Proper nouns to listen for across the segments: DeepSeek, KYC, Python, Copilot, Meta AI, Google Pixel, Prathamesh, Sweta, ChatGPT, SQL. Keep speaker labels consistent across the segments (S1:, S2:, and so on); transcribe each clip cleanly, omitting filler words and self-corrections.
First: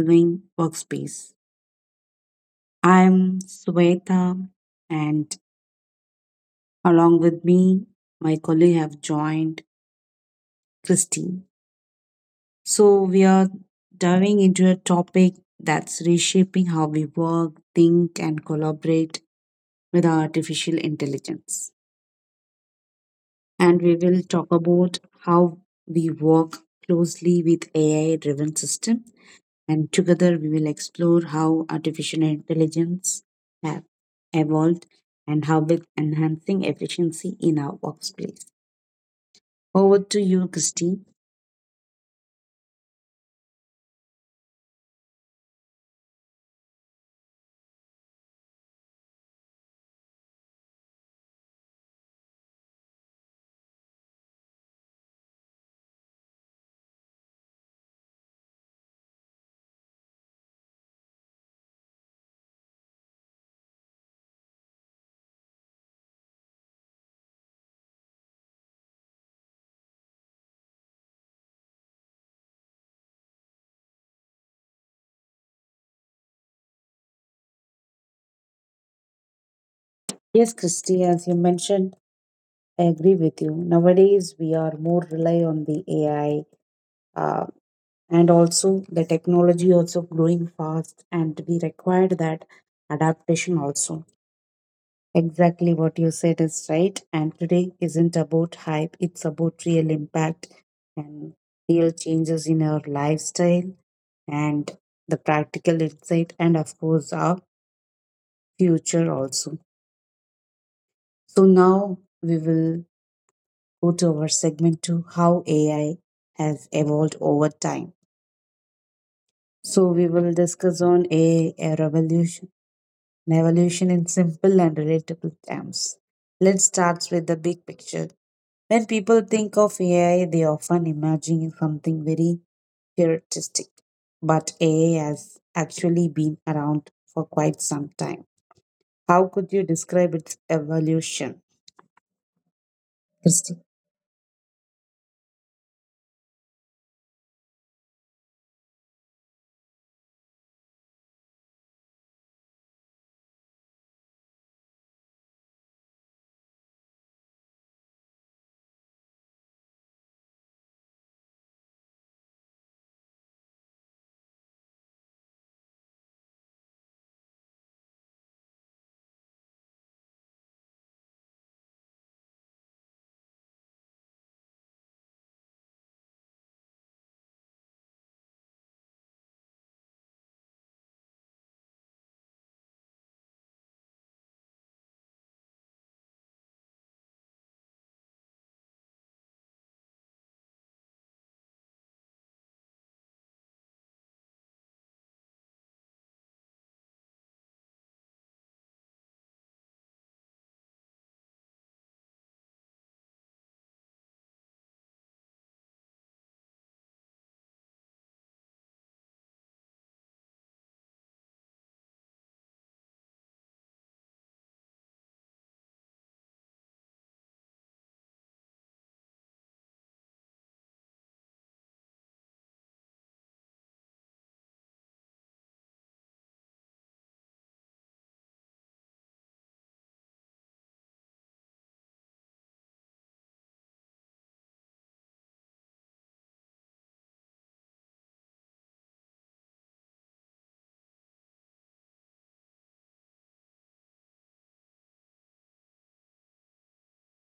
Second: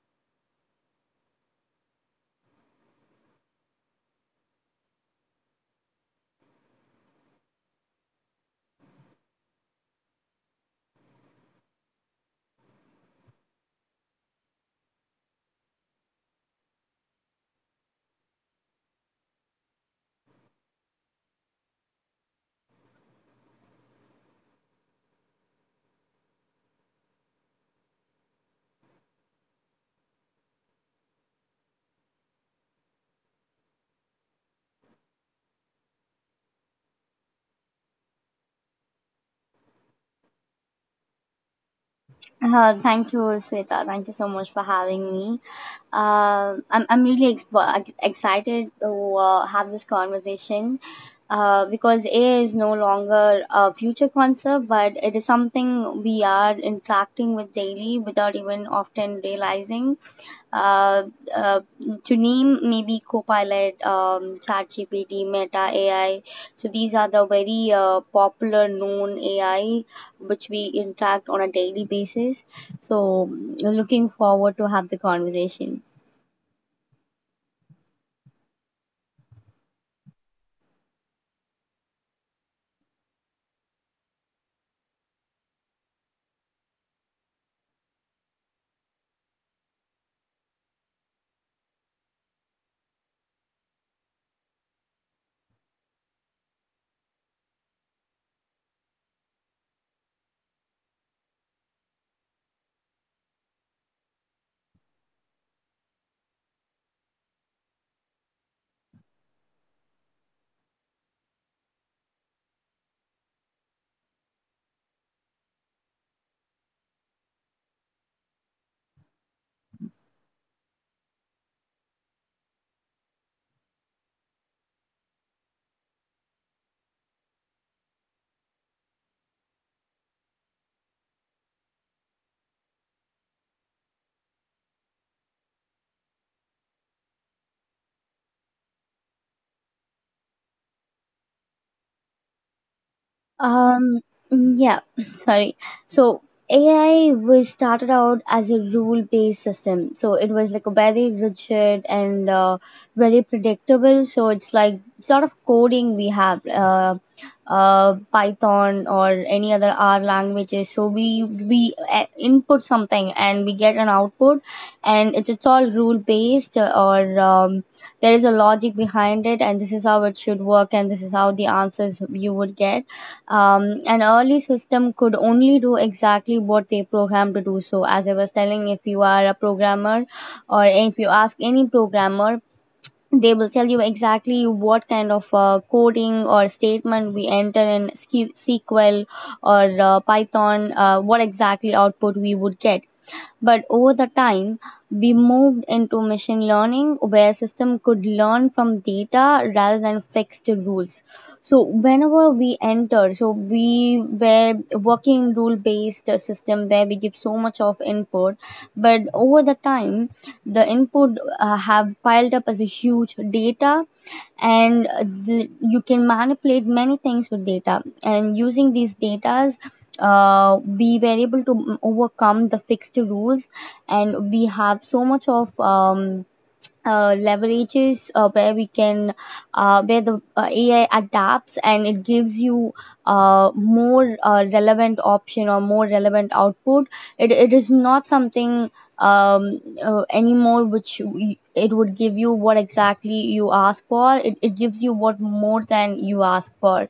S1: Evolving Workspace. I am Sweta, and along with me my colleague have joined Christine. So we are diving into a topic that's reshaping how we work, think and collaborate with artificial intelligence. And we will talk about how we work closely with AI driven system, and together we will explore how artificial intelligence have evolved and how it's enhancing efficiency in our workplace. Over to you, Christy.
S2: Thank you, Sweta. Thank you so much for having me. I'm really excited to have this conversation, because AI is no longer a future concept, but it is something we are interacting with daily without even often realizing. uh, uh, to name maybe Copilot, ChatGPT, Meta AI. So these are the very popular known AI which we interact on a daily basis. So looking forward to have the conversation.
S1: Yes, Christy, as you mentioned, I agree with you. Nowadays, we are more rely on the AI, uh, and also the technology also growing fast, and we required that adaptation also. Exactly what you said is right. And today isn't about hype, it's about real impact and real changes in our lifestyle and the practical insight, and of course, our future also. So, now we will go to our segment to how AI has evolved over time. So, we will discuss on AI revolution and evolution in simple and relatable terms. Let's start with the big picture. When people think of AI, they often imagine something very futuristic, but AI has actually been around for quite some time. How could you describe its evolution, Christy?
S2: Um, yeah, sorry. So AI was started out as a rule-based system. So it was like a very rigid and very predictable. So it's like sort of coding we have, Python or any other R languages. So we input something and we get an output, and it's all rule-based or there is a logic behind it, and this is how it should work, and this is how the answers you would get. An early system could only do exactly what they programmed to do. So, as I was telling, if you are a programmer or if you ask any programmer, they will tell you exactly what kind of coding or statement we enter in SQL or Python, what exactly output we would get. But over the time, we moved into machine learning where system could learn from data rather than fixed rules. So whenever we enter, so we were working rule based system where we give so much of input, but over the time, the input have piled up as a huge data and you can manipulate many things with data, and using these datas we were able to overcome the fixed rules, and we have so much of leverages where we can where the AI adapts, and it gives you more relevant option or more relevant output. It is not something anymore which it would give you what exactly you ask for. It it, gives you what more than you ask for.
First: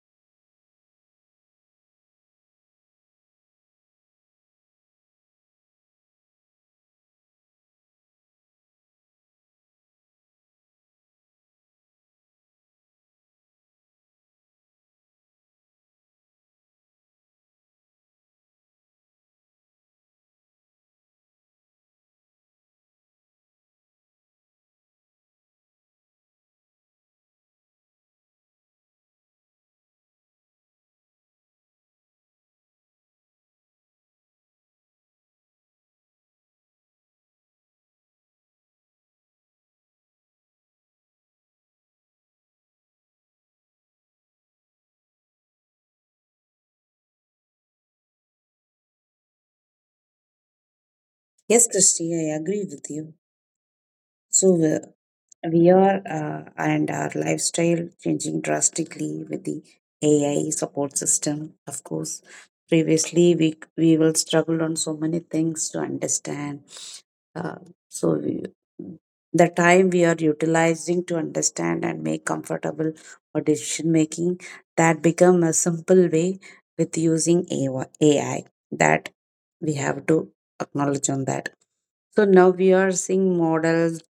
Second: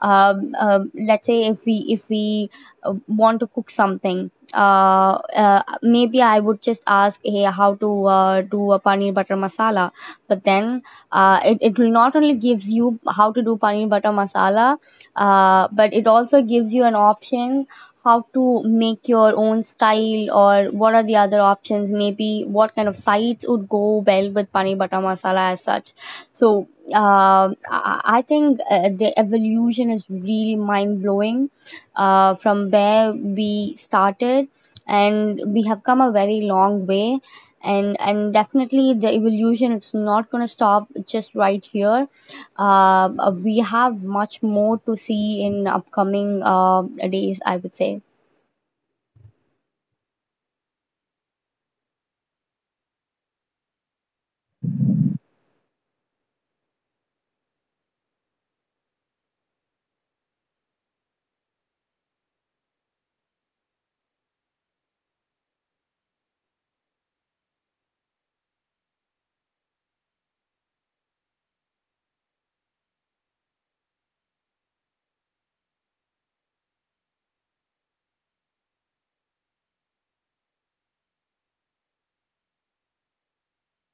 S2: Let's say if we want to cook something, maybe I would just ask, hey, how to do a paneer butter masala. But then it will not only gives you how to do paneer butter masala, but it also gives you an option how to make your own style, or what are the other options, maybe what kind of sides would go well with paneer butter masala as such. So I think the evolution is really mind blowing, from where we started, and we have come a very long way. And definitely the evolution is not going to stop just right here. We have much more to see in upcoming days, I would say.
S1: Yes, Christy, I agree with you. So, we are and our lifestyle changing drastically with the AI support system. Of course, previously we will struggle on so many things to understand. Uh, so we, the time we are utilizing to understand and make comfortable or decision making, that become a simple way with using AI, that we have to acknowledge on that. So now we are seeing models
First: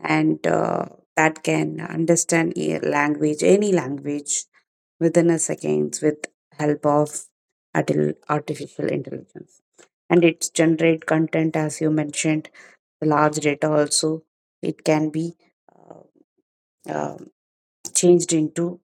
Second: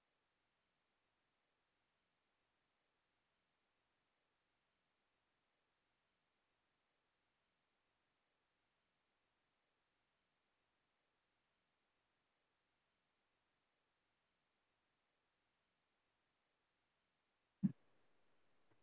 S1: and that can understand a language, any language, within a seconds with help of artificial intelligence. And it generate content as you mentioned. The large data also it can be uh, uh, changed into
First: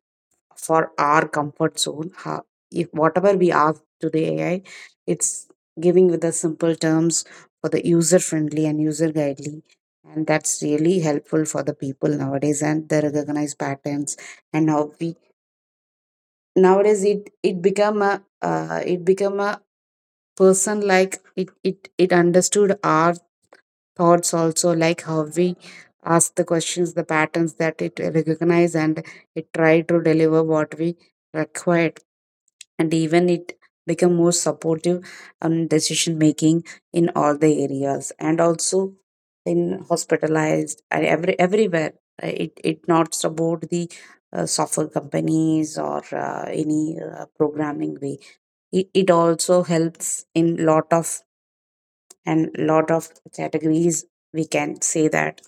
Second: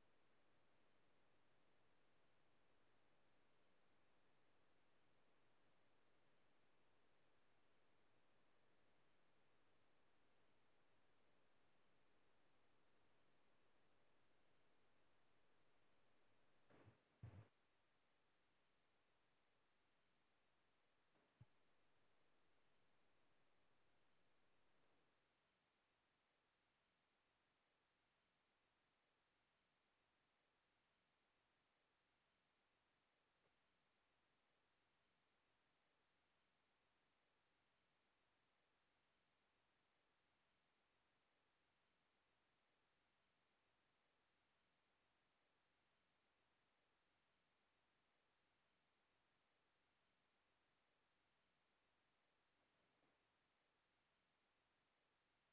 S1: for our comfort zone. How, if whatever we ask to the AI, it's giving with the simple terms for the user friendly and user guidely. And that's really helpful for the people nowadays and the recognized patterns. And how we nowadays, it become a it become a person like, it understood our thoughts also, like how we ask the questions, the patterns that it recognize and it try to deliver what we require. And even it become more supportive on decision making in all the areas, and also in hospitalized and everywhere. It it not about the software companies or any programming way. It also helps in lot of categories, we can say that.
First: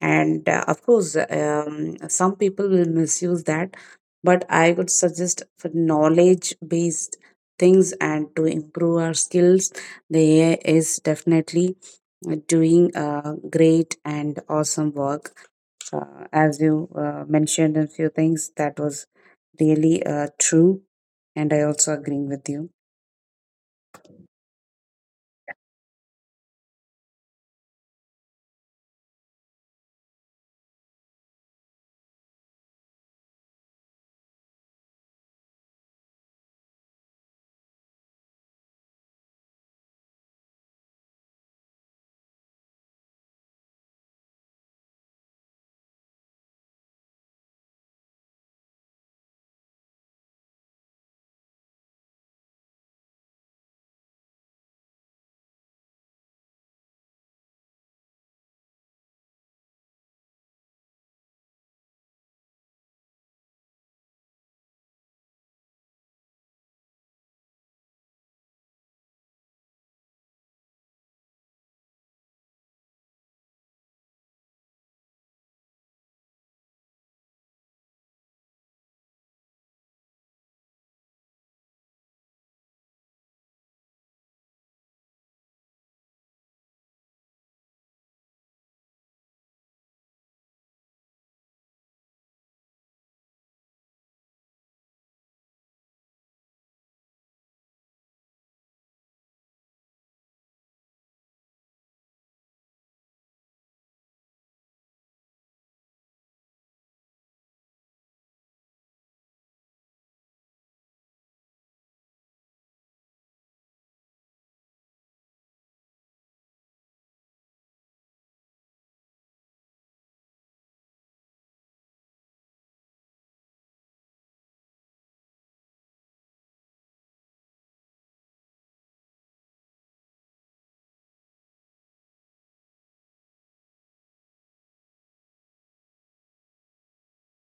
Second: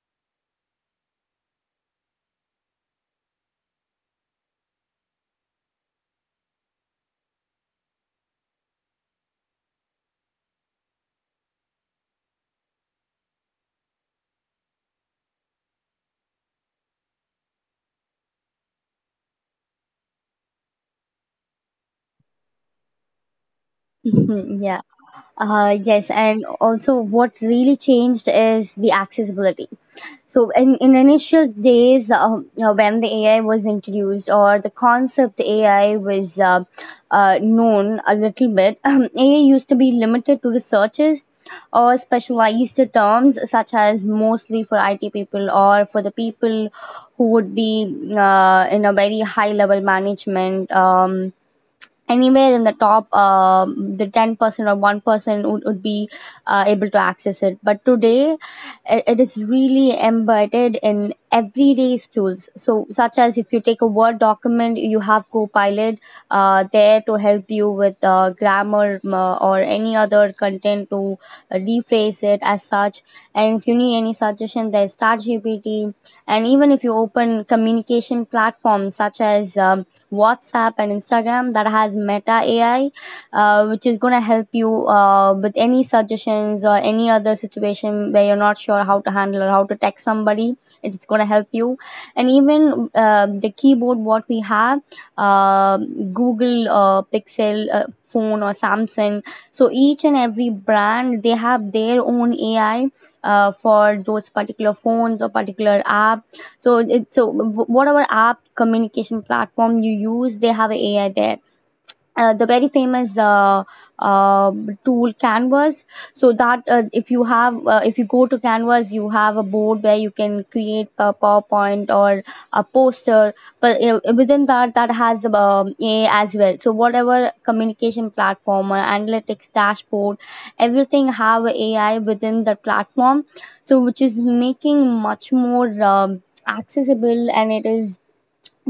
S1: And of course, some people will misuse that, but I would suggest for knowledge based things and to improve our skills, the ai is definitely doing great and awesome work. As you mentioned, a few things that was really true, and I also agreeing with you.
S2: Mhm, yeah. Yes, and also what really changed is the accessibility. So, in initial days, when the AI was introduced, or the concept AI was known a little bit, AI used to be limited to researchers or specialized terms, such as mostly for IT people, or for the people who would be in a very high level management. Anywhere in the top the 10% or 1% would be able to access it, but today it is really embedded in everyday tools, so such as if you take a word document, you have Copilot there to help you with grammar, or any other content to rephrase it as such. And if you need any suggestion, there's ChatGPT. And even if you open communication platforms such as WhatsApp and Instagram, that has Meta AI, which is going to help you with any suggestions or any other situation where you're not sure how to handle or how to text somebody. It's going to help you. And even the keyboard, what we have, Google Pixel. Phone or Samsung, so each and every brand, they have their own AI for those particular phones or particular apps. So it's, so whatever app, communication platform you use, they have AI there. The very famous uh, tool, Canvas. So that if you go to Canvas, you have a board where you can create a PowerPoint or a poster, but within that, that has a as well. So whatever communication platform or analytics dashboard, everything have AI within the platform, so which is making much more accessible, and it is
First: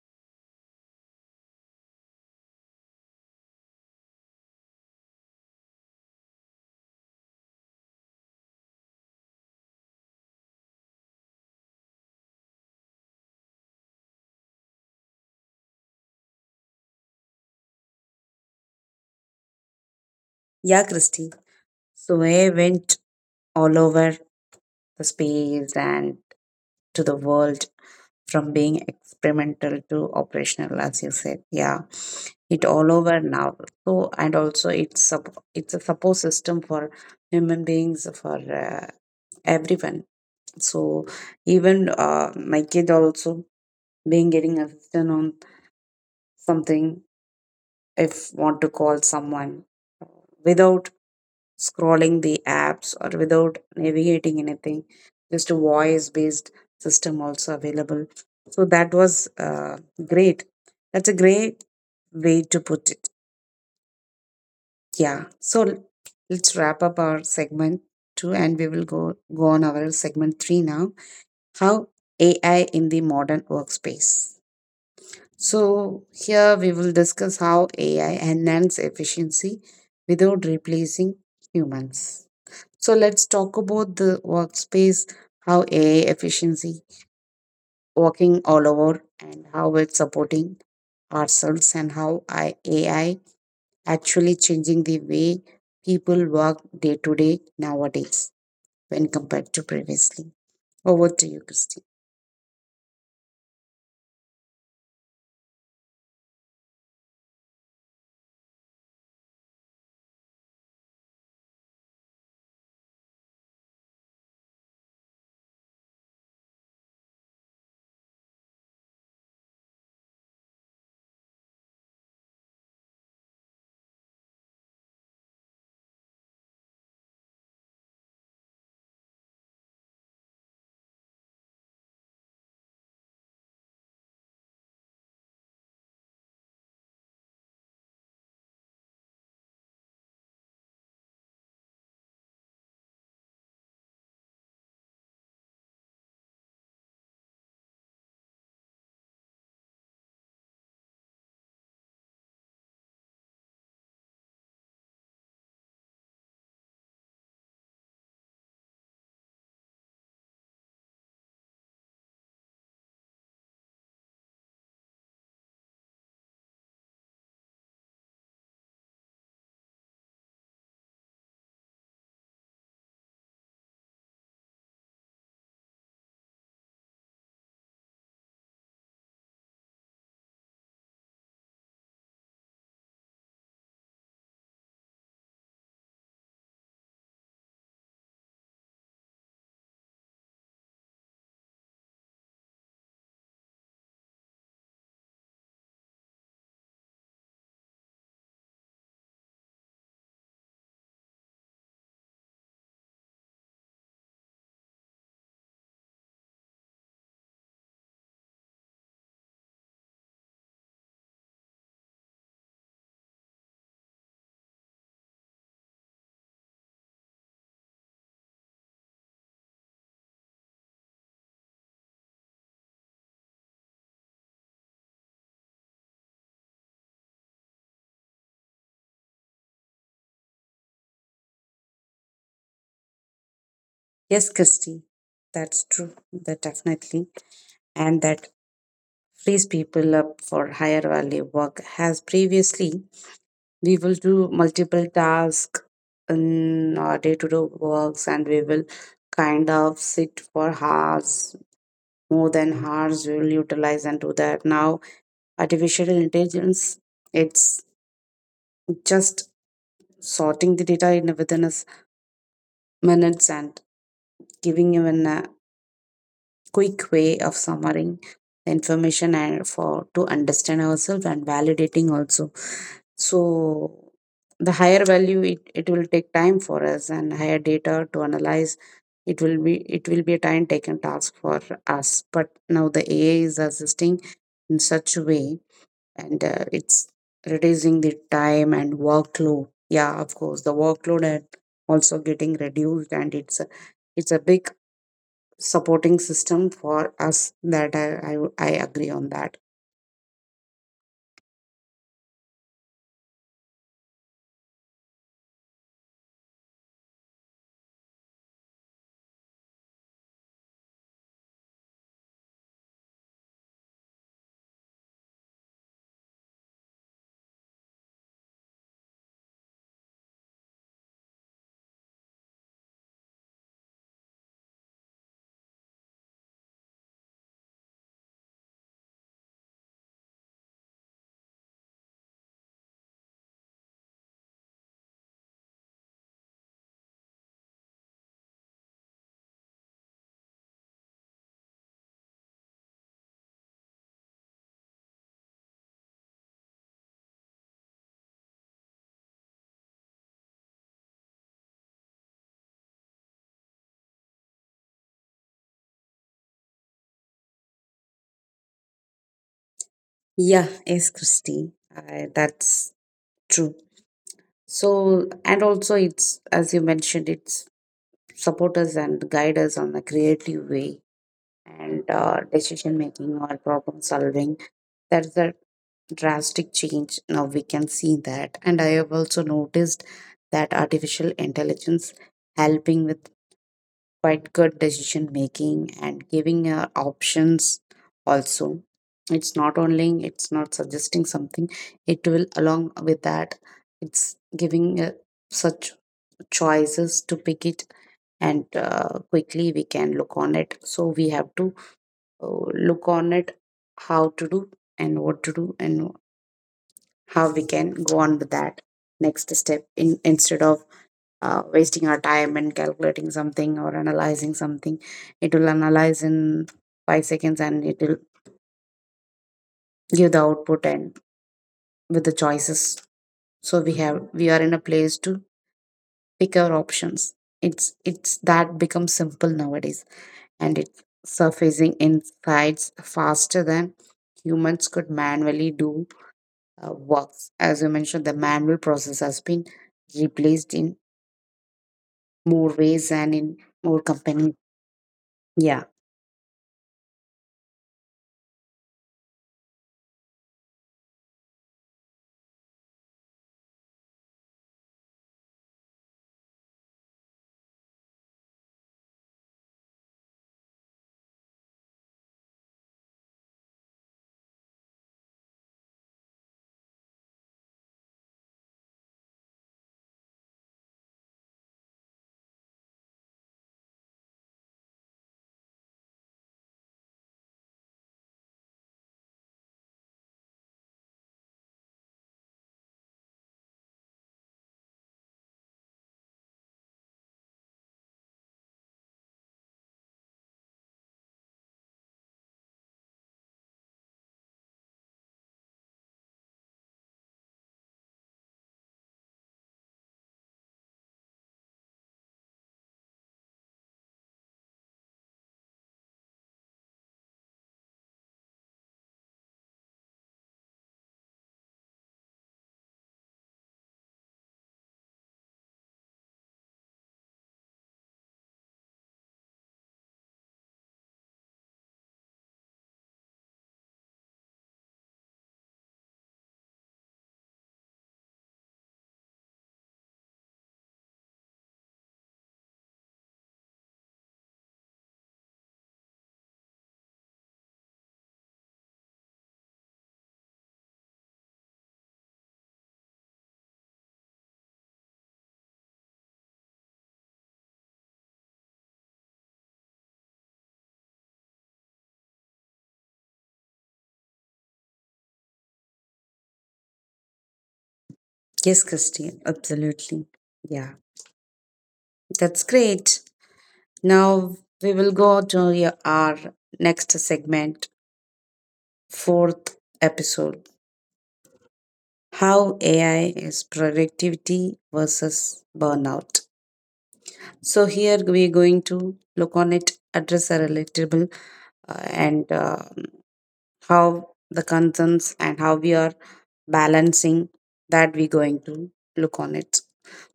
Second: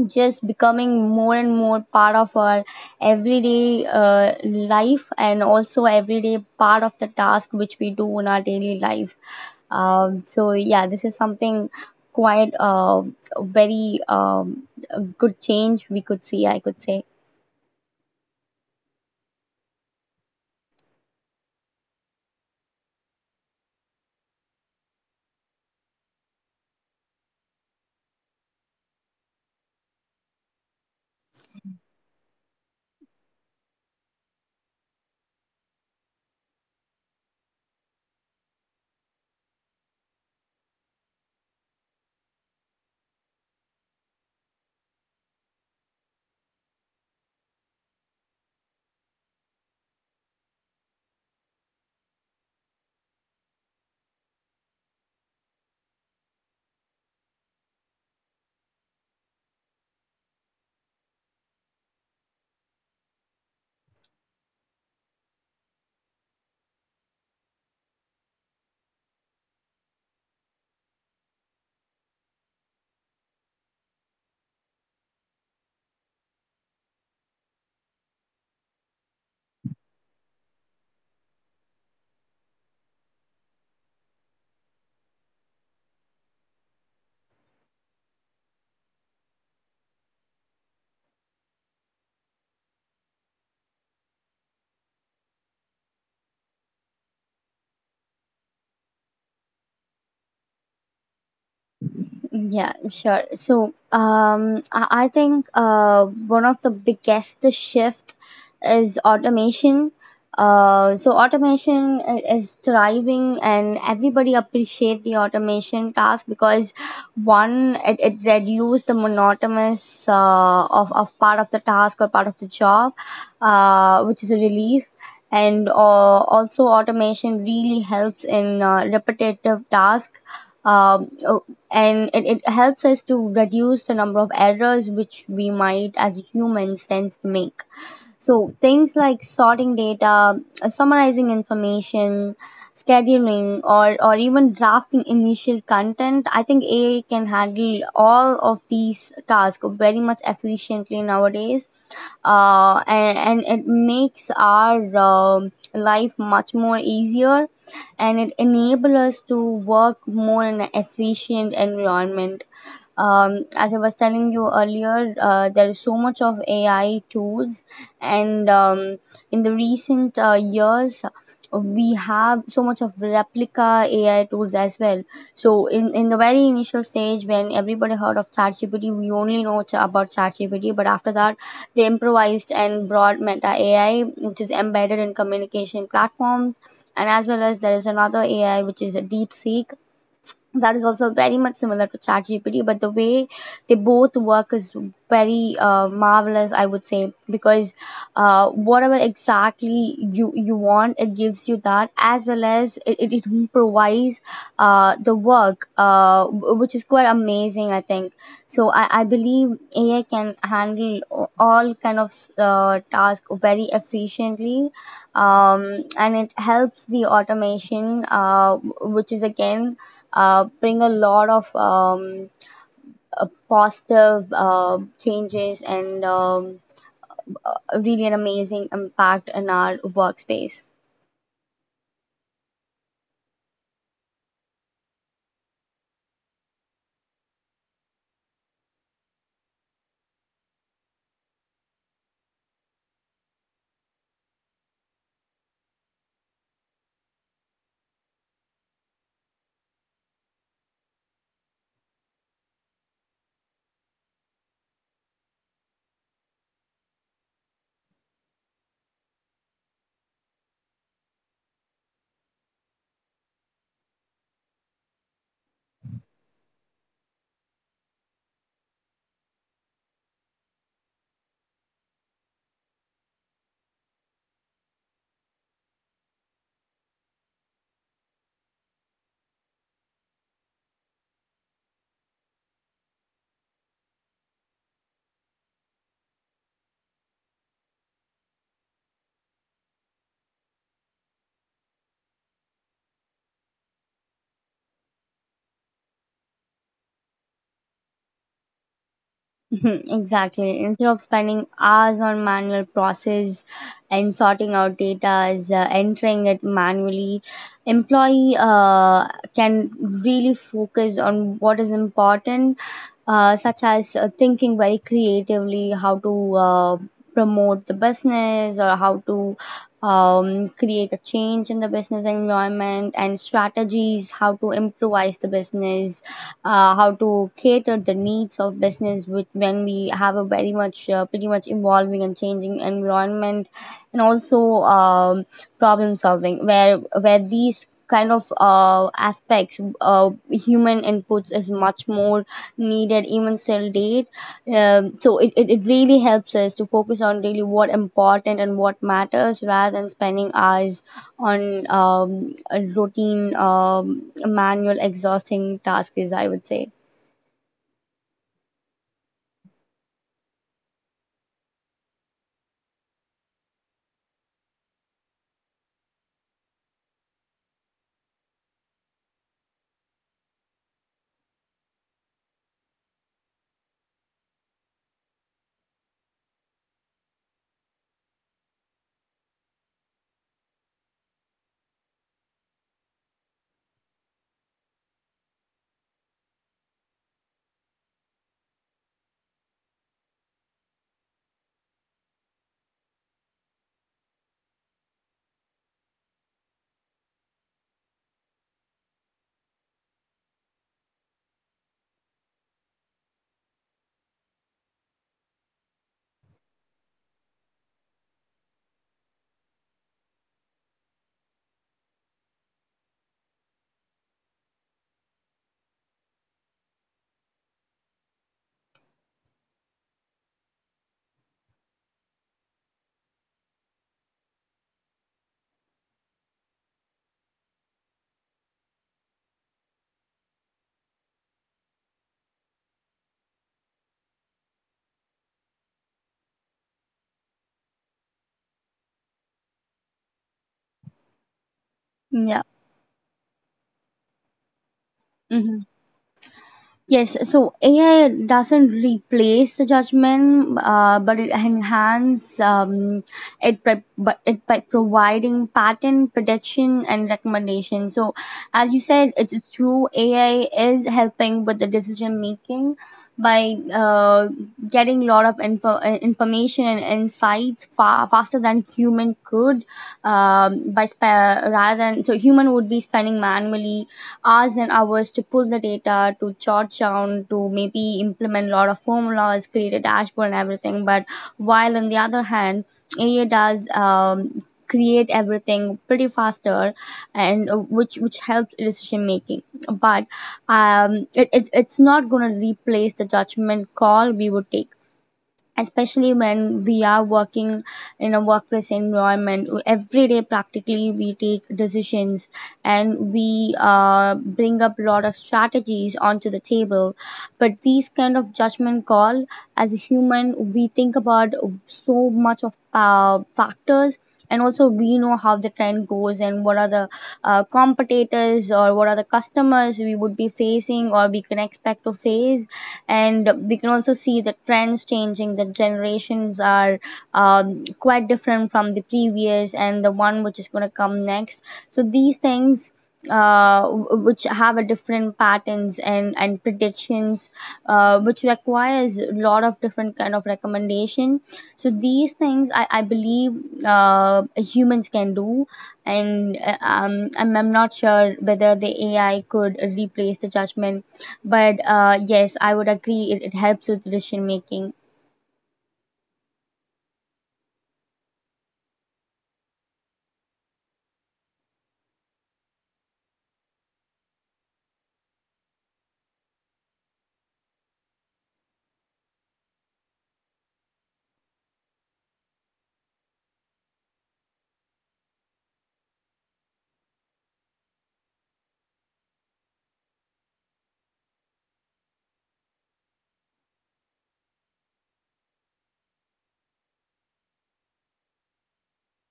S2: just becoming more and more part of our everyday life, and also everyday part of the task which we do in our daily life. So yeah, this is something quite very a good change we could see, I could say.
S1: Yeah, Christy, so I went all over the space and to the world, from being experimental to operational, as you said. Yeah, it all over now. So, and also it's it's a support system for human beings, for uh, everyone. So even my kid also being getting assistant on something. If want to call someone, uh, without scrolling the apps or without navigating anything, just a voice based system also available. So that was great. That's a great way to put it. Yeah, so let's wrap up our segment 2 and we will go on our segment 3 now, how ai in the modern workspace. So here we will discuss how ai enhances efficiency without replacing humans. So let's talk about the workspace, how AI efficiency working all over and how it's supporting ourselves, and how AI actually changing the way people work day to day nowadays when compared to previously. Over to you, Christy.
S2: Yeah, sure. So, I think one of the biggest shift is automation. So automation is thriving, and everybody appreciate the automation task, because one, it reduced the monotonous of part of the task or part of the job, which is a relief. And also, automation really helps in repetitive task, um, and it helps us to reduce the number of errors which we might as humans tend to make. So things like sorting data, summarizing information, scheduling, or even drafting initial content, I think AI can handle all of these tasks very much efficiently nowadays. And it makes our life much more easier, and it enables us to work more in an efficient environment. As I was telling you earlier, there is so much of AI tools, and in the recent years, we have so much of replica AI tools as well. So in the very initial stage, when everybody heard of ChatGPT, we only know about ChatGPT, but after that, they improvised and brought Meta AI, which is embedded in communication platforms, and as well as there is another AI which is a DeepSeek, that is also very much similar to ChatGPT, but the way they both work is very marvelous, I would say, because whatever exactly you want, it gives you that, as well as it provides the work, which is quite amazing, I think. So I believe AI can handle all kind of tasks very efficiently, and it helps the automation, which is again bring a lot of positive changes, and really an amazing impact in our workspace.
S1: Yes, Christy, that's true. That definitely. And that frees people up for higher value work. Has previously, we will do multiple tasks in our day-to-day works, and we will kind of sit for hours, more than hours we will utilize and do that. Now artificial intelligence it's just sorting the data in within us minutes and giving you an quick way of summarizing the information and for to understand ourselves and validating also. So the higher value, it will take time for us, and higher data to analyze, it will be a time taken task for us. But now the AI is assisting in such a way, and it's reducing the time and workload. Yeah, of course, the workload and also getting reduced, and it's a big supporting system for us, that I agree on that.
S2: Mhm, exactly. Instead of spending hours on manual process and sorting out data as entering it manually, employee can really focus on what is important, such as thinking very creatively how to promote the business, or how to create a change in the business environment and strategies, how to improvise the business, how to cater the needs of business with when we have a very much pretty much evolving and changing environment, and also um, problem solving, where these kind of aspects, human inputs is much more needed even still date. So it really helps us to focus on really what important and what matters, rather than spending hours on a routine, manual, exhausting task is, I would say.
S1: Yeah, yes, Christy, that's true. So, and also it's, as you mentioned, it's support us and guide us on a creative way, and decision making or problem solving. That's a drastic change. Now we can see that. And I have also noticed that artificial intelligence helping with quite good decision making and giving options also. It's not only it's not suggesting something, it will along with that, it's giving such choices to pick it. And quickly we can look on it. So we have to look on it how to do and what to do and how we can go on with that next step, in instead of wasting our time and calculating something or analyzing something. It will analyze in five seconds and it will give the output and with the choices. So we have, we are in a place to pick our options. It's that becomes simple nowadays, and it's surfacing insights faster than humans could manually do works. As you mentioned, the manual process has been replaced in more ways and in
S2: Yeah.
S1: more companies. Yeah.
S2: Hmm. Yes, so AI doesn't replace the judgment, but it enhances but it by providing pattern prediction and recommendation. So, as you said, it's true. AI is helping with the decision making by getting a lot of information and insights far faster than human could. Um, by sp- Rather than so, human would be spending manually hours and hours to pull the data, to jot down, to maybe implement a lot of formulas, create a dashboard and everything. But while on the other hand, AI does create everything pretty faster, and which helps decision making. But it's not going to replace the judgment call we would take, especially when we are working in a workplace environment. Every day practically we take decisions and we bring up a lot of strategies onto the table, but these kind of judgment call, as a human, we think about so much of factors, and also we know how the trend goes and what are the competitors or what are the customers we would be facing or we can expect to face. And we can also see the trends changing. The generations are quite different from the previous and the one which is going to come next. So these things, uh, which have a different patterns and predictions, which requires a lot of different kind of recommendation. So these things, I believe, humans can do. And I'm not sure whether the ai could replace the judgment, but yes, I would agree it helps with decision making.
S1: Yes, Christine, absolutely. Yeah, that's great. Now we will go to our next segment, fourth episode, How AI is Productivity versus Burnout. So here we're going to look on it, address a relatable, and how the concerns and how we are balancing, that we're going to look on it.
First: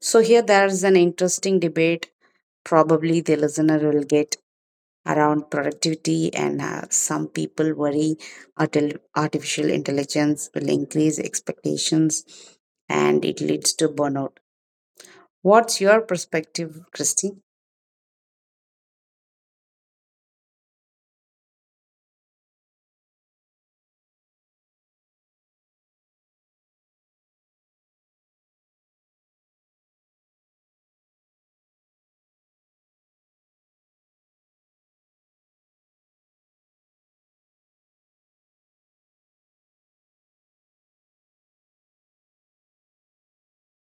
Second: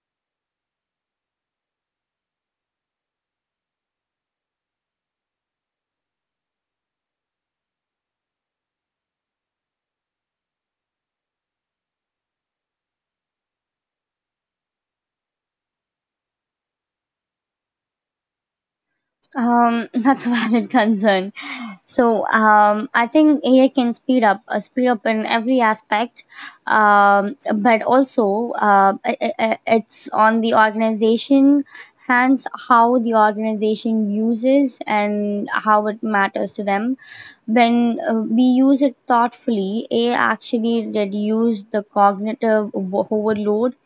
S1: So, here there is an interesting debate probably the listener will get around productivity, and some people worry artificial intelligence will increase expectations and it leads to burnout. What's your perspective, Christy?
S2: That's a valid concern. So I think AI can speed up in every aspect, but also it's on the organization hands, how the organization uses and how it matters to them. When we use it thoughtfully, AI actually reduce the cognitive overload.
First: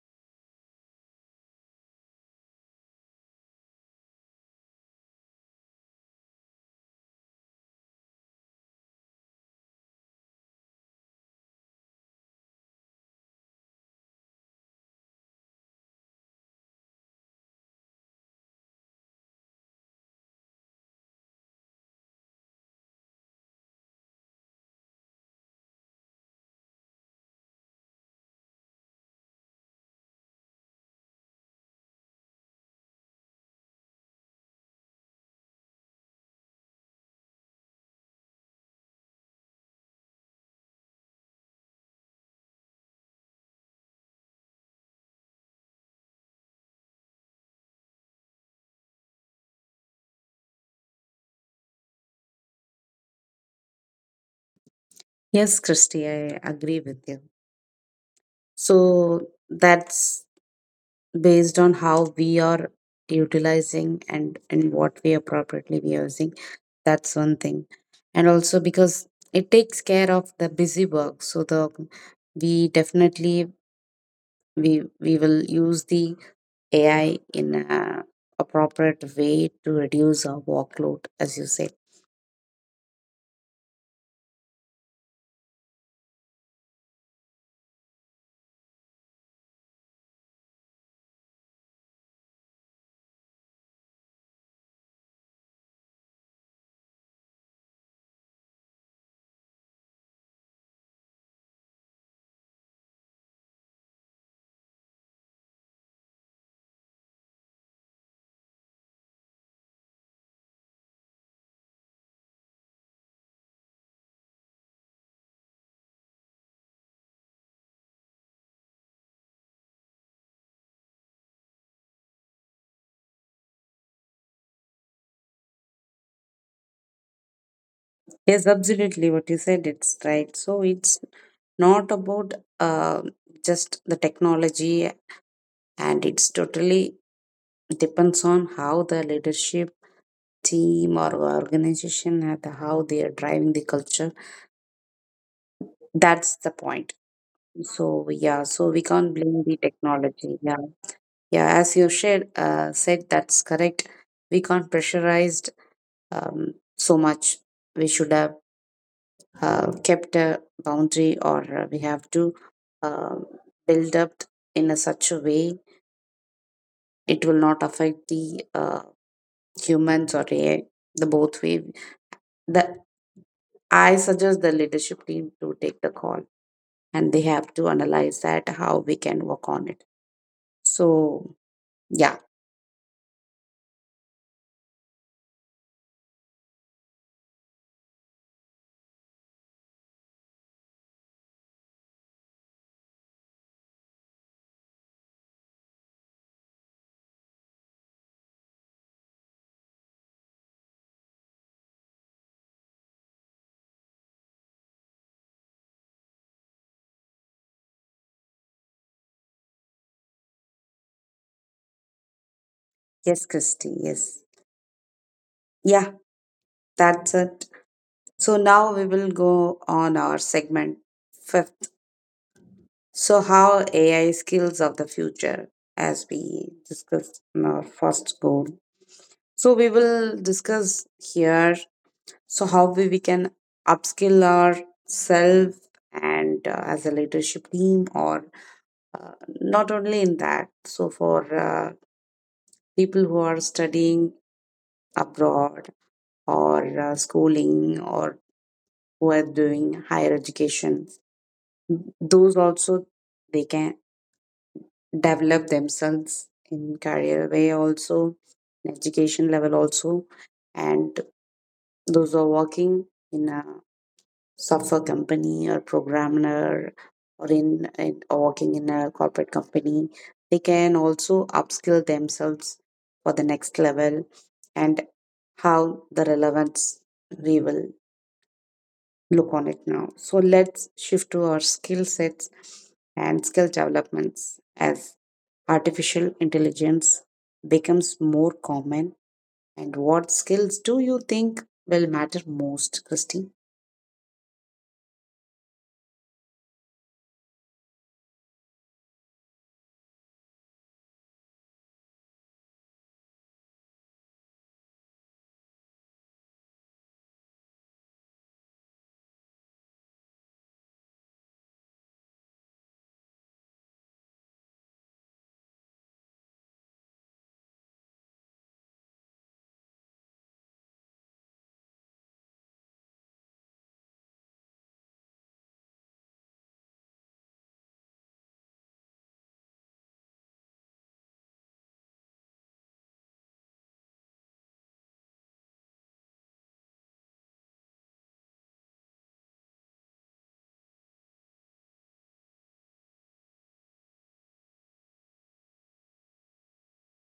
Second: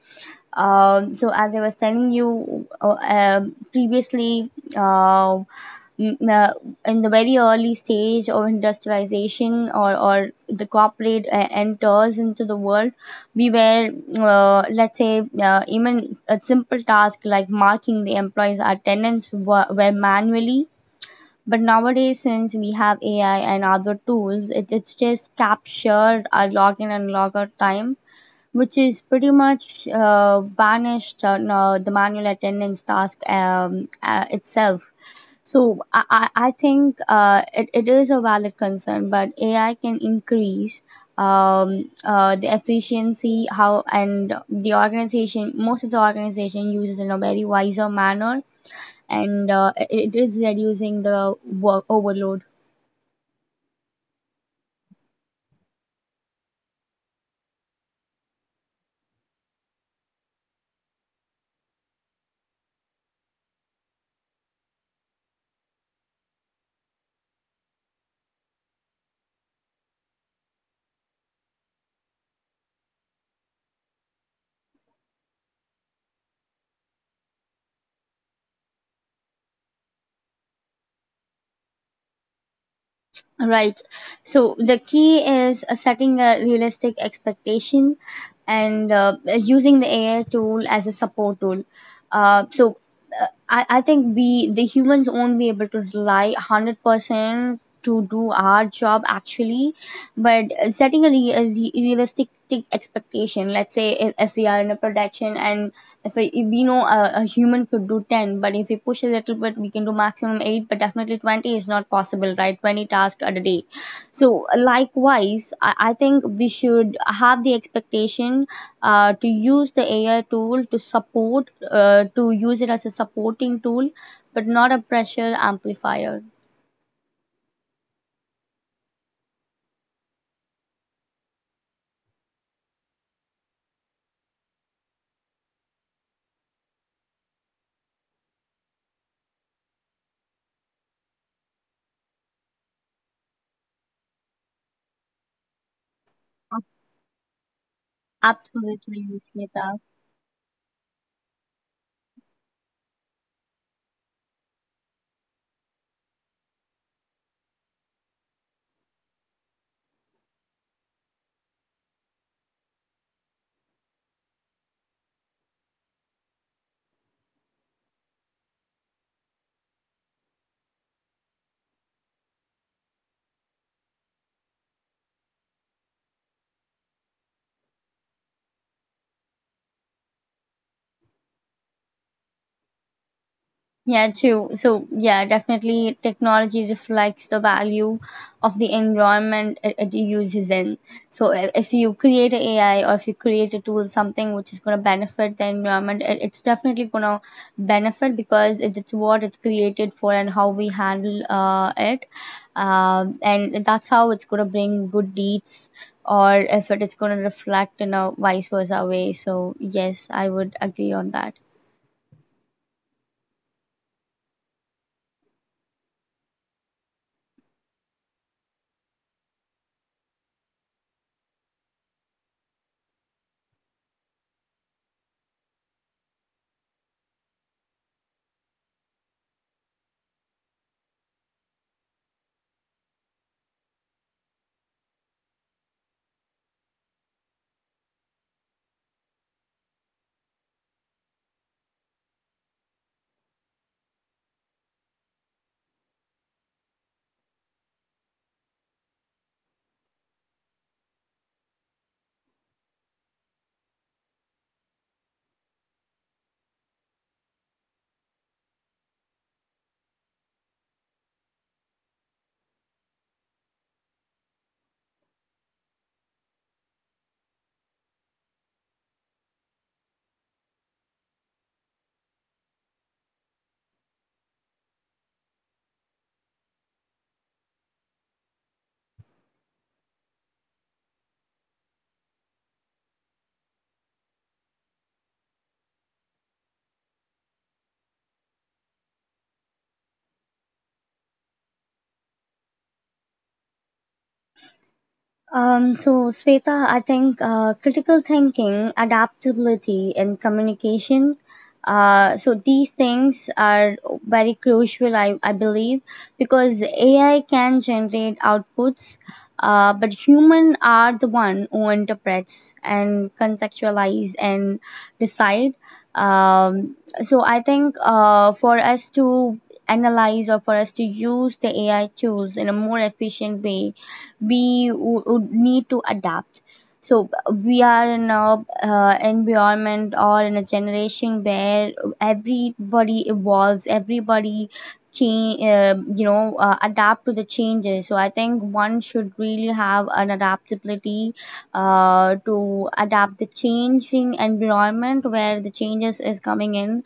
S2: So as I was telling you previously, uh, m- uh, in the very early stage of industrialization, or the corporate enters into the world, we were, let's say, even a simple task like marking the employees' attendance were manually. But nowadays, since we have AI and other tools, it's just captured our login and logout time, which is pretty much banished on no, the manual attendance task itself. So I think it is a valid concern, but AI can increase the efficiency how, and the organization, most of the organization uses in a very wiser manner, and it is reducing the work overload.
S1: Yes, Christy, I agree with you. So that's based on how we are utilizing and what we appropriately be using. That's one thing, and also because it takes care of the busy work. So the we definitely, we will use the ai in a appropriate way to reduce our workload, as you said.
S2: Right. So the key is setting a realistic expectation and using the AI tool as a support tool. Uh, so I think we, the humans, won't be able to rely 100% to do our job actually, but setting a, realistic expectation. Let's say, if we are in a production, and if we know a human could do 10, but if we push a little bit we can do maximum 8, but definitely 20 is not possible, right? 20 tasks at a day. So likewise, I think we should have the expectation to use the ai tool to support, to use it as a supporting tool, but not a pressure amplifier.
S1: Yes, absolutely, what you said it's right. So it's not about just the technology, and it's totally depends on how the leadership team or organization and how they are driving the culture. That's the point. So yeah, so we can't
S2: Absolutely,
S1: blame the
S2: Smita.
S1: technology. Yeah. Yeah, as you said, that's correct. We can't pressurized so much. We should have kept a boundary, or we have to uh, build up in a such a way it will not affect the humans or AI, the both way. The I suggest the leadership team to take the call, and they have to analyze that how we can work on it. So yeah,
S2: Yeah, true. So, yeah, definitely technology reflects the value of the environment it uses in. So, if you create a AI or if you create a tool, something which is going to benefit the environment, it's definitely going to benefit, because it's what it's created for and how we handle it. And that's how it's going to bring good deeds, or if it is going to reflect in a vice versa way. So, yes, I would agree on that.
S1: yes, Christy, yes, yeah, that's it. So now we will go on our segment fifth. So how AI skills of the future, as we discussed in our first goal. So we will discuss here, so how we can upskill ourselves and as a leadership team or uh, not only in that. So for people who are studying abroad or schooling or who are doing higher education, those also they can develop themselves in career way also, in education level also. And those who are working in a software company or programmer or in or working in a corporate company, they can also upskill themselves for the next level, and how the relevance we will look on it now. So let's shift to our skill sets and skill developments as artificial intelligence becomes more common. And what skills do you think will matter most, Christine?
S2: So, Sveta, I think critical thinking, adaptability, and communication. So these things are very crucial, I believe, because AI can generate outputs, but human are the one who interprets and contextualize and decide. Um, so I think for us to analyze, or for us to use the AI tools in a more efficient way, we would need to adapt. So we are in a environment or in a generation where everybody evolves, everybody change, adapt to the changes. So I think one should really have an adaptability to adapt the changing environment, where the changes is coming in,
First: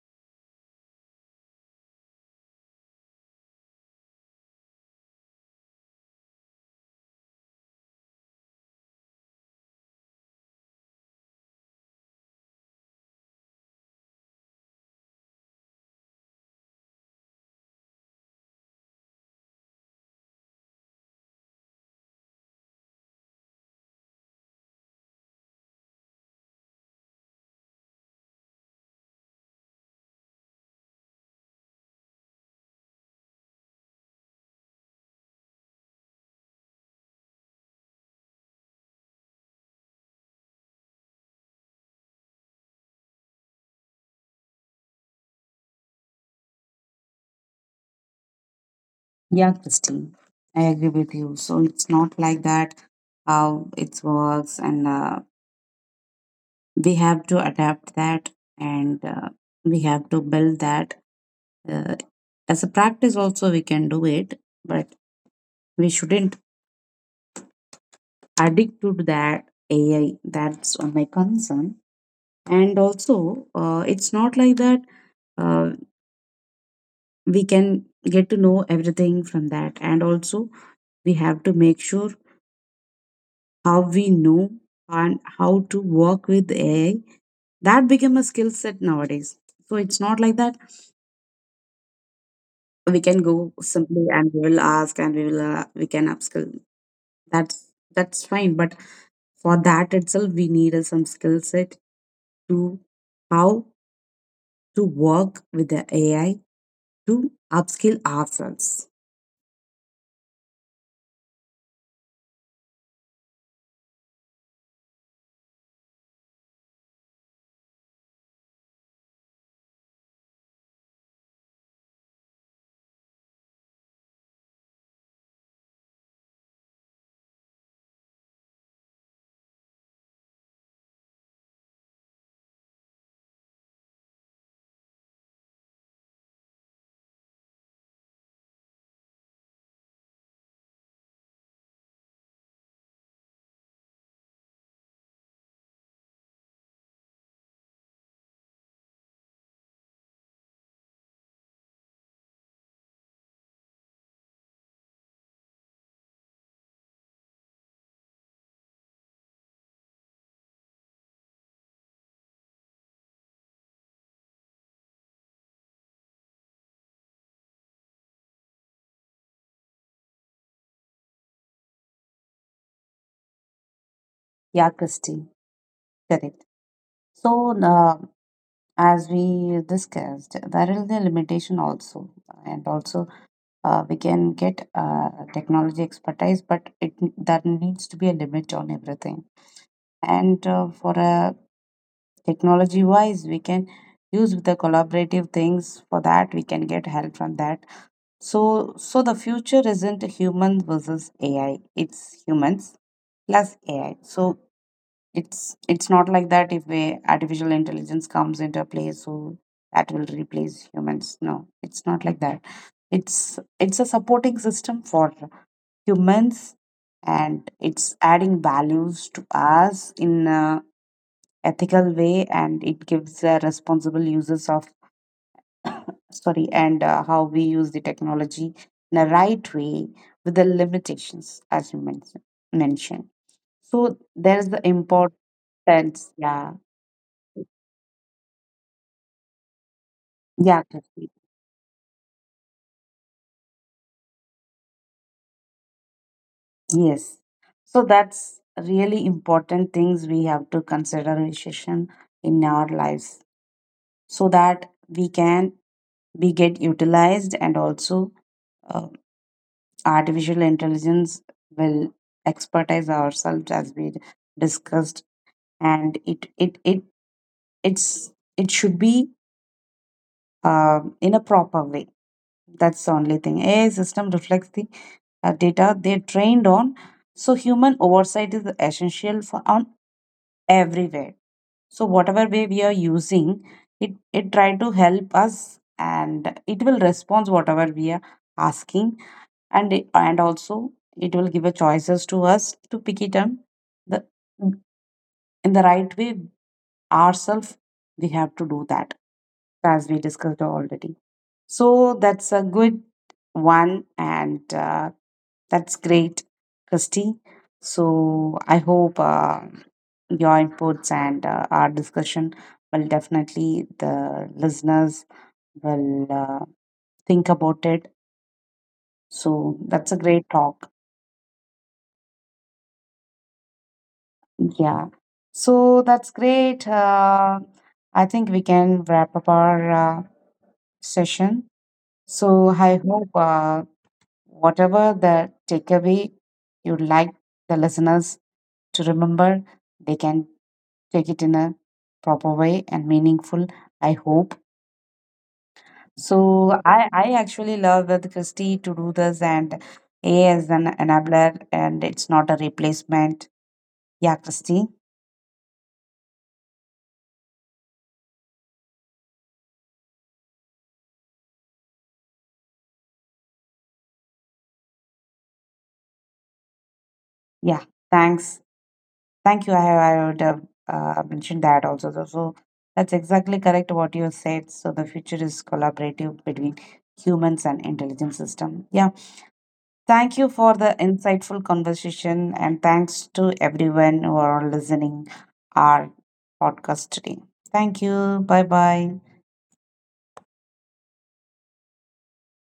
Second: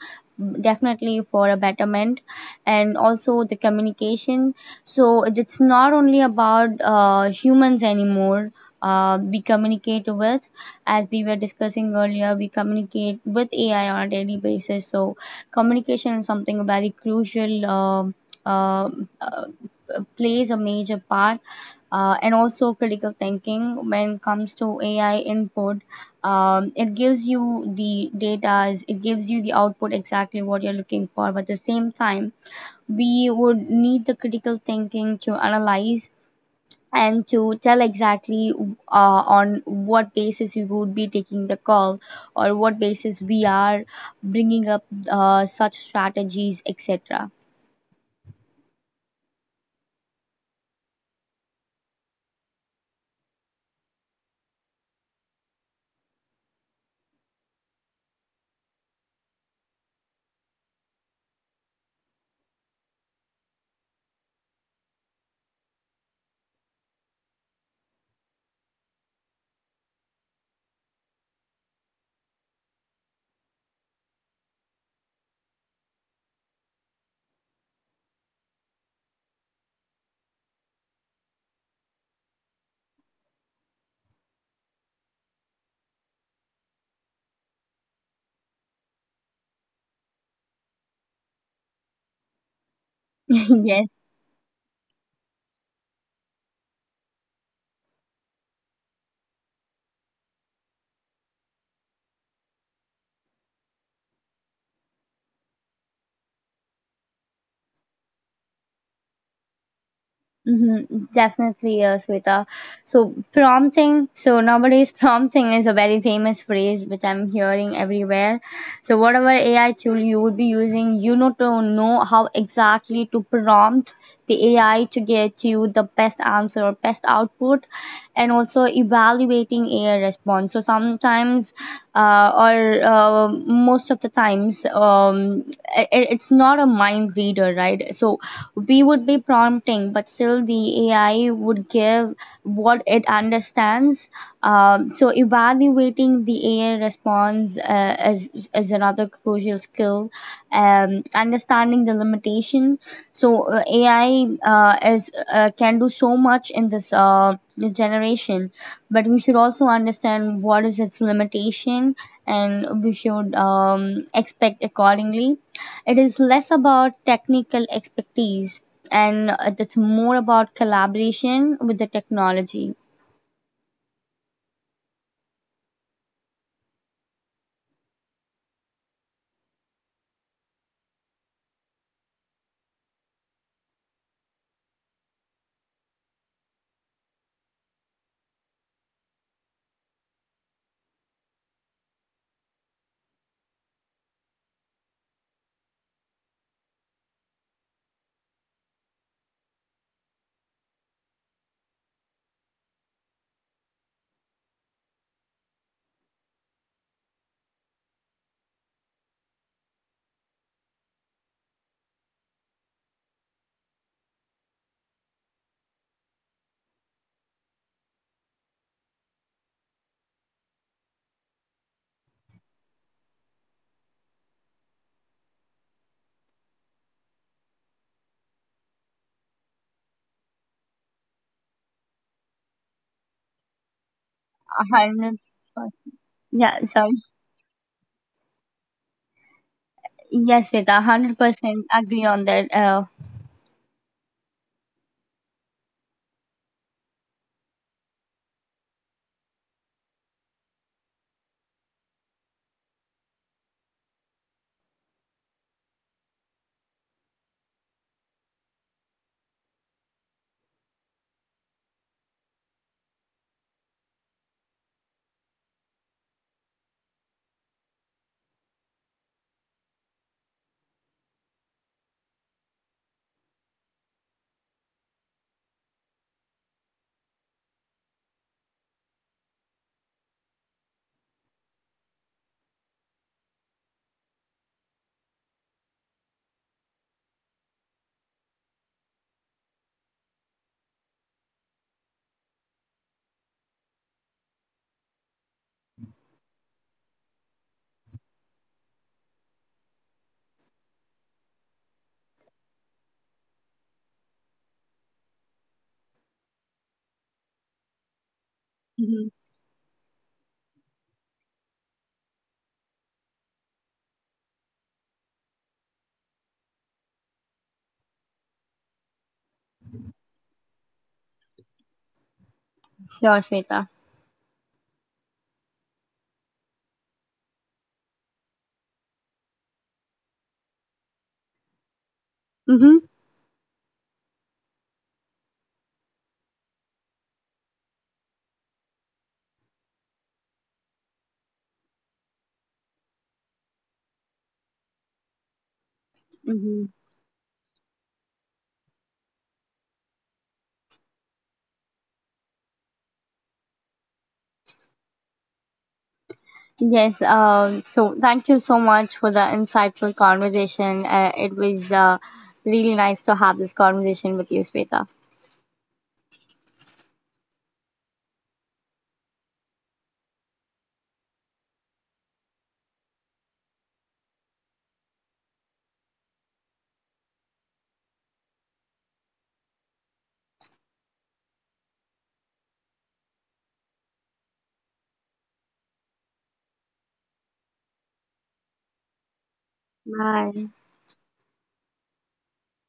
S2: definitely for a betterment. And also the communication. So it's not only about humans anymore. We communicate with, as we were discussing earlier, we communicate with AI on a daily basis. So communication is something very crucial. Uh, uh, Plays a major part, and also critical thinking. When it comes to ai input, it gives you the data, it gives you the output exactly what you're looking for, but at the same time we would need the critical thinking to analyze and to tell exactly on what basis we would be taking the call, or what basis we are bringing up such strategies, etc.
S1: Yeah, Christine, I agree with you. So it's not like that how it works, and we have to adapt that, and we have to build that. Uh, as a practice, also, we can do it, but we shouldn't Addict to that AI. That's my concern. And also, it's not like that uh, we can get to know everything from that. And also, we have to make sure how we know and how to work with AI. That become a skill set nowadays. So it's not like that we can go
S2: Yes.
S1: simply and we will ask and we can upskill. That's fine. But for that itself, we need some skill set to how to work with the AI to upskill ourselves.
S2: Mhm, definitely, Sweta. So, prompting. So, nowadays, prompting is a very famous phrase which I'm hearing everywhere. So, whatever AI tool you would be using, you know, to know how exactly to prompt the AI to get you the best answer or best output, and also evaluating AI response. So, sometimes, or most of the times, it's not a mind reader, right? So, we would be prompting, but still the AI would give what it understands. So evaluating the AI response is another crucial skill. Understanding the limitation. So AI is can do so much in this generation, but we should also understand what is its limitation, and we should expect accordingly. It is less about technical expertise, and it's more about collaboration with the technology.
S1: Yeah, Christy, correct. So, as we discussed, there is the limitation also, and also we can get technology expertise, but it there needs to be a limit on everything. And for a technology wise, we can use the collaborative things. For that, we can get help from that. So, so the future isn't humans versus AI. It's humans plus AI. So it's not like that. If a artificial intelligence comes into play, so that will replace humans. No, it's not like that. It's a supporting system for humans, and it's adding values to us in a ethical way, and it gives a responsible uses of, sorry, and how we use the technology in the right way with the limitations, as you mentioned. So there's the
S2: A hundred percent.
S1: importance, yeah,
S2: Yeah, sorry.
S1: yeah,
S2: Yes, Sweta,
S1: Karthik,
S2: 100% agree on that. Uh.
S1: yes. So that's really important things we have to consider recession in our lives, so that we can be get utilized. And also uh, artificial intelligence will expertise ourselves, as we discussed. And it it should be in a proper way. That's the only thing. Ai system reflects the data they're trained on, so human oversight is essential for on everywhere. So whatever way we are using it, it try to help us, and it will respond whatever we are asking. And also it will give a choices to us to pick it up, the in the right way. Ourselves, we have to do that, as we discussed already. So that's a good one, and that's great, Christy. So I hope
S2: Mhm.
S1: your inputs and our discussion will definitely, the listeners will think about it. So that's a great talk.
S2: Sure, Sweta.
S1: Yeah. So that's great. I think we can wrap up our session. So I
S2: Mm-hmm.
S1: hope whatever the takeaway you'd like the listeners to remember, they can take it in a proper way and meaningful, I hope. So
S2: Mm-hmm.
S1: I actually love with Christy to do this, and A as an enabler and it's not a replacement. Yeah, Christy.
S2: Yes. So, thank you so much for the insightful conversation. It was really nice to have this conversation with you, Sweta.
S1: Yeah. Thanks. Thank you. I would have mentioned that also. So, so that's exactly correct what you said. So the future is collaborative between humans and intelligent system. Yeah. Thank you for the insightful conversation, and thanks to everyone who are listening our podcast today. Thank you. Bye bye.
S2: Bye.